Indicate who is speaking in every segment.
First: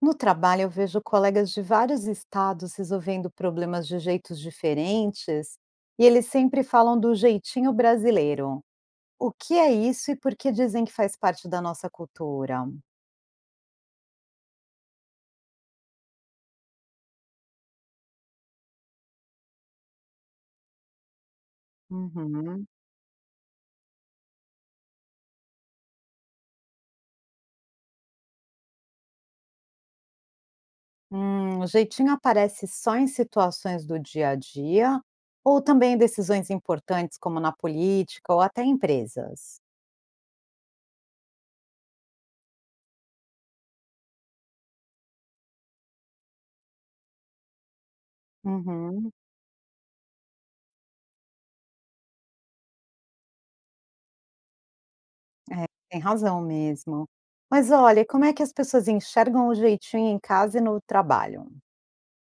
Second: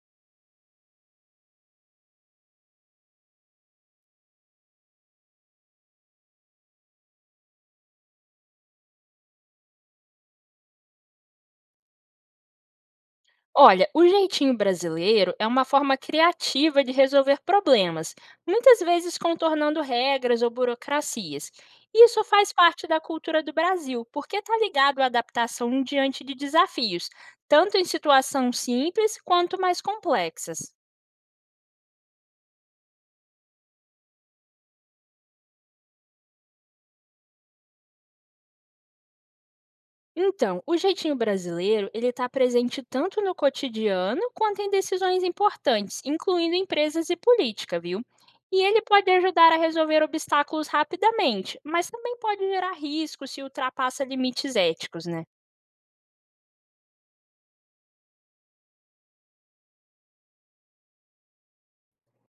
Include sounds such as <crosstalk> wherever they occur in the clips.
Speaker 1: No trabalho, eu vejo colegas de vários estados resolvendo problemas de jeitos diferentes e eles sempre falam do jeitinho brasileiro. O que é isso e por que dizem que faz parte da nossa cultura?
Speaker 2: Olha, o jeitinho brasileiro é uma forma criativa de resolver problemas, muitas vezes contornando regras ou burocracias. Isso faz
Speaker 1: Uhum.
Speaker 2: parte da cultura do Brasil, porque está ligado à adaptação diante de desafios, tanto em situação simples quanto mais complexas.
Speaker 1: O jeitinho aparece só em situações do dia a dia ou também em decisões importantes, como na política ou até em empresas?
Speaker 2: Então, o jeitinho brasileiro, ele está presente tanto no cotidiano quanto em decisões importantes, incluindo empresas e política, viu? E ele pode
Speaker 1: Uhum.
Speaker 2: ajudar a resolver obstáculos rapidamente, mas também pode gerar riscos se ultrapassa limites éticos, né?
Speaker 1: Tem razão mesmo. Mas olha, como é que as pessoas enxergam o jeitinho em casa e no trabalho?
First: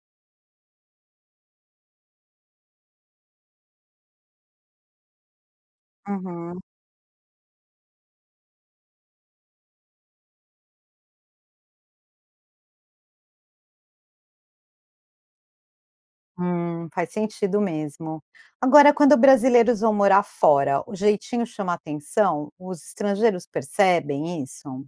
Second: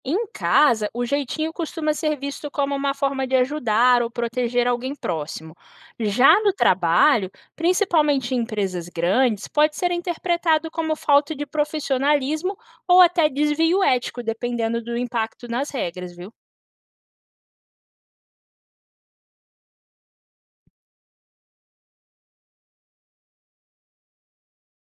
Speaker 2: Em casa, o jeitinho costuma ser visto como uma forma de ajudar ou proteger alguém próximo. Já no
Speaker 1: Uhum.
Speaker 2: trabalho, principalmente em empresas grandes, pode ser interpretado como falta de profissionalismo ou até desvio ético, dependendo do impacto nas regras, viu?
Speaker 1: Faz sentido mesmo. Agora, quando brasileiros vão morar fora, o jeitinho chama atenção? Os estrangeiros percebem isso?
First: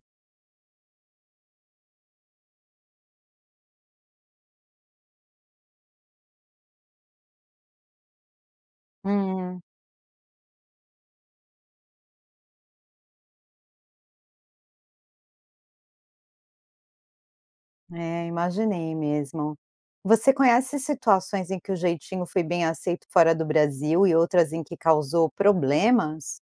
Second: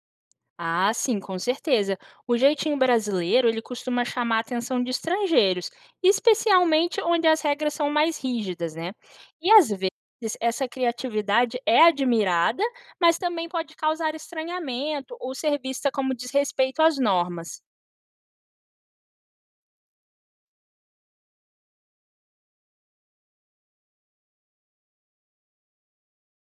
Speaker 2: Ah, sim, com certeza. O jeitinho brasileiro, ele costuma chamar a atenção de estrangeiros, especialmente onde as regras são mais rígidas, né? E
Speaker 1: Hum,
Speaker 2: às vezes essa criatividade é admirada, mas também pode causar estranhamento ou ser vista como desrespeito às normas.
Speaker 1: é, imaginei mesmo. Você conhece situações em que o jeitinho foi bem aceito fora do Brasil e outras em que causou problemas?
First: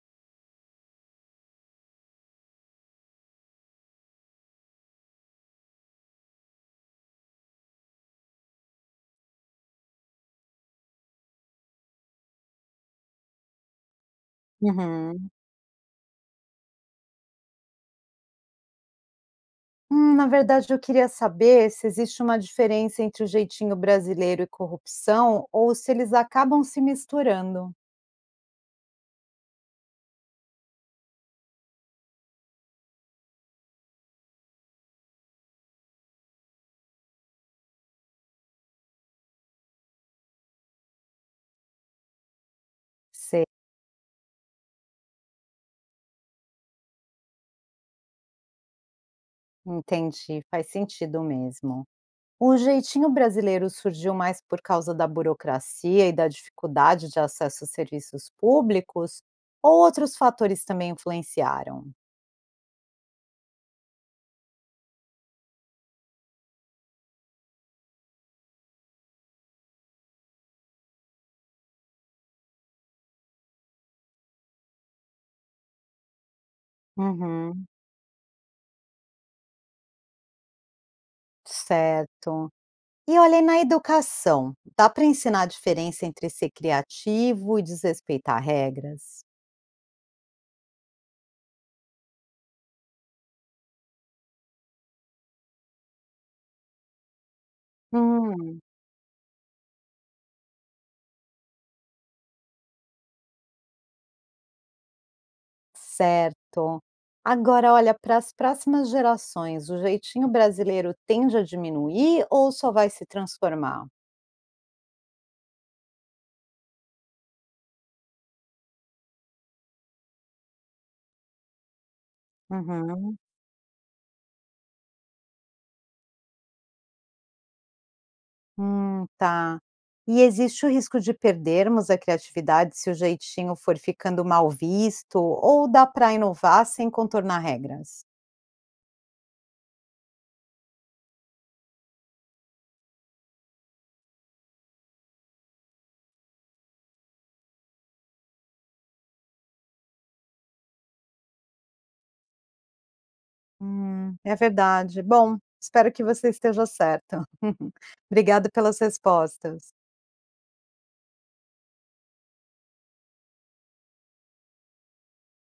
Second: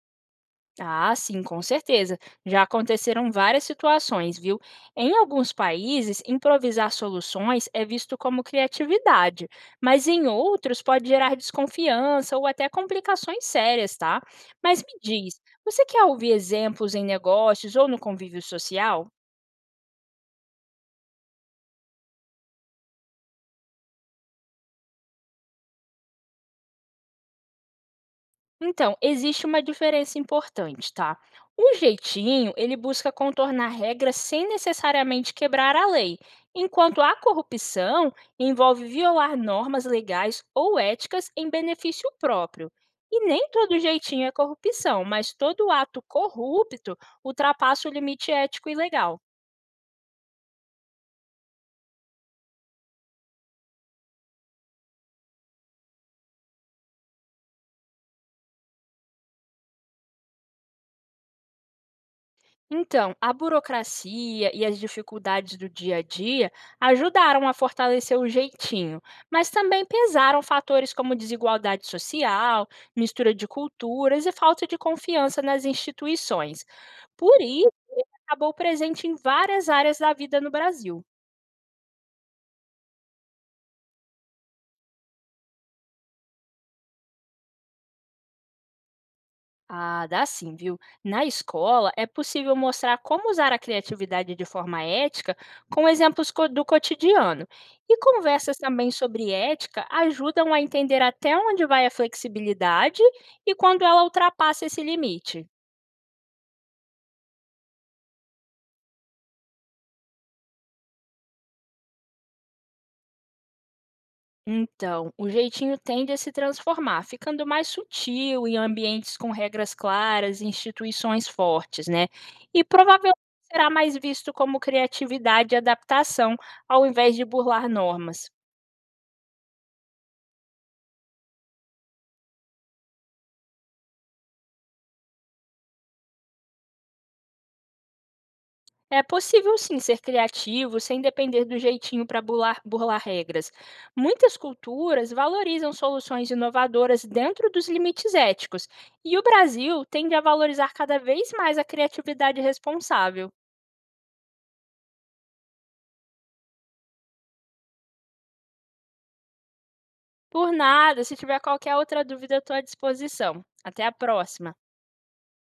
Speaker 2: Ah, sim, com certeza. Já aconteceram várias situações, viu? Em alguns países, improvisar soluções é visto como criatividade, mas em outros pode gerar desconfiança ou até complicações sérias, tá? Mas me
Speaker 1: Uhum.
Speaker 2: diz, você quer ouvir exemplos em negócios ou no convívio social?
Speaker 1: Na verdade, eu queria saber se existe uma diferença entre o jeitinho brasileiro e corrupção ou se eles acabam se misturando.
Speaker 2: Então, existe uma diferença importante, tá? O jeitinho, ele busca contornar regras sem necessariamente quebrar a lei, enquanto a corrupção envolve violar normas legais ou éticas em benefício próprio. E
Speaker 1: Sei,
Speaker 2: nem todo jeitinho é corrupção, mas todo ato corrupto ultrapassa o limite ético e legal.
Speaker 1: entendi, faz sentido mesmo. O jeitinho brasileiro surgiu mais por causa da burocracia e da dificuldade de acesso a serviços públicos, ou outros fatores também influenciaram?
Speaker 2: Então, a burocracia e as dificuldades do dia a dia ajudaram a fortalecer o jeitinho, mas também pesaram fatores como desigualdade social, mistura de culturas e falta de confiança nas instituições. Por
Speaker 1: Uhum,
Speaker 2: isso, ele acabou presente em várias áreas da vida no Brasil.
Speaker 1: certo. E olha, e na educação, dá para ensinar a diferença entre ser criativo e desrespeitar regras?
Speaker 2: Ah, dá sim, viu? Na escola é possível mostrar como usar a criatividade de forma ética com exemplos do cotidiano. E conversas
Speaker 1: Hum.
Speaker 2: também sobre ética ajudam a entender até onde vai a flexibilidade e quando ela ultrapassa esse limite.
Speaker 1: Certo. Agora, olha, para as próximas gerações, o jeitinho brasileiro tende a diminuir ou só vai se transformar?
Speaker 2: Então, o jeitinho tende a se transformar, ficando mais sutil em ambientes com regras claras e instituições fortes, né? E provavelmente
Speaker 1: Uhum.
Speaker 2: será mais visto como criatividade e adaptação, ao invés de burlar normas.
Speaker 1: Tá. E existe o risco de perdermos a criatividade se o jeitinho for ficando mal visto, ou dá para inovar sem contornar regras?
Speaker 2: É possível sim ser criativo sem depender do jeitinho para burlar regras. Muitas culturas valorizam soluções inovadoras dentro dos limites éticos, e o Brasil tende a valorizar cada vez mais a criatividade responsável.
Speaker 1: É verdade. Bom, espero que você esteja certo. <laughs> Obrigada pelas respostas.
Speaker 2: Por nada, se tiver qualquer outra dúvida, estou à disposição. Até a próxima!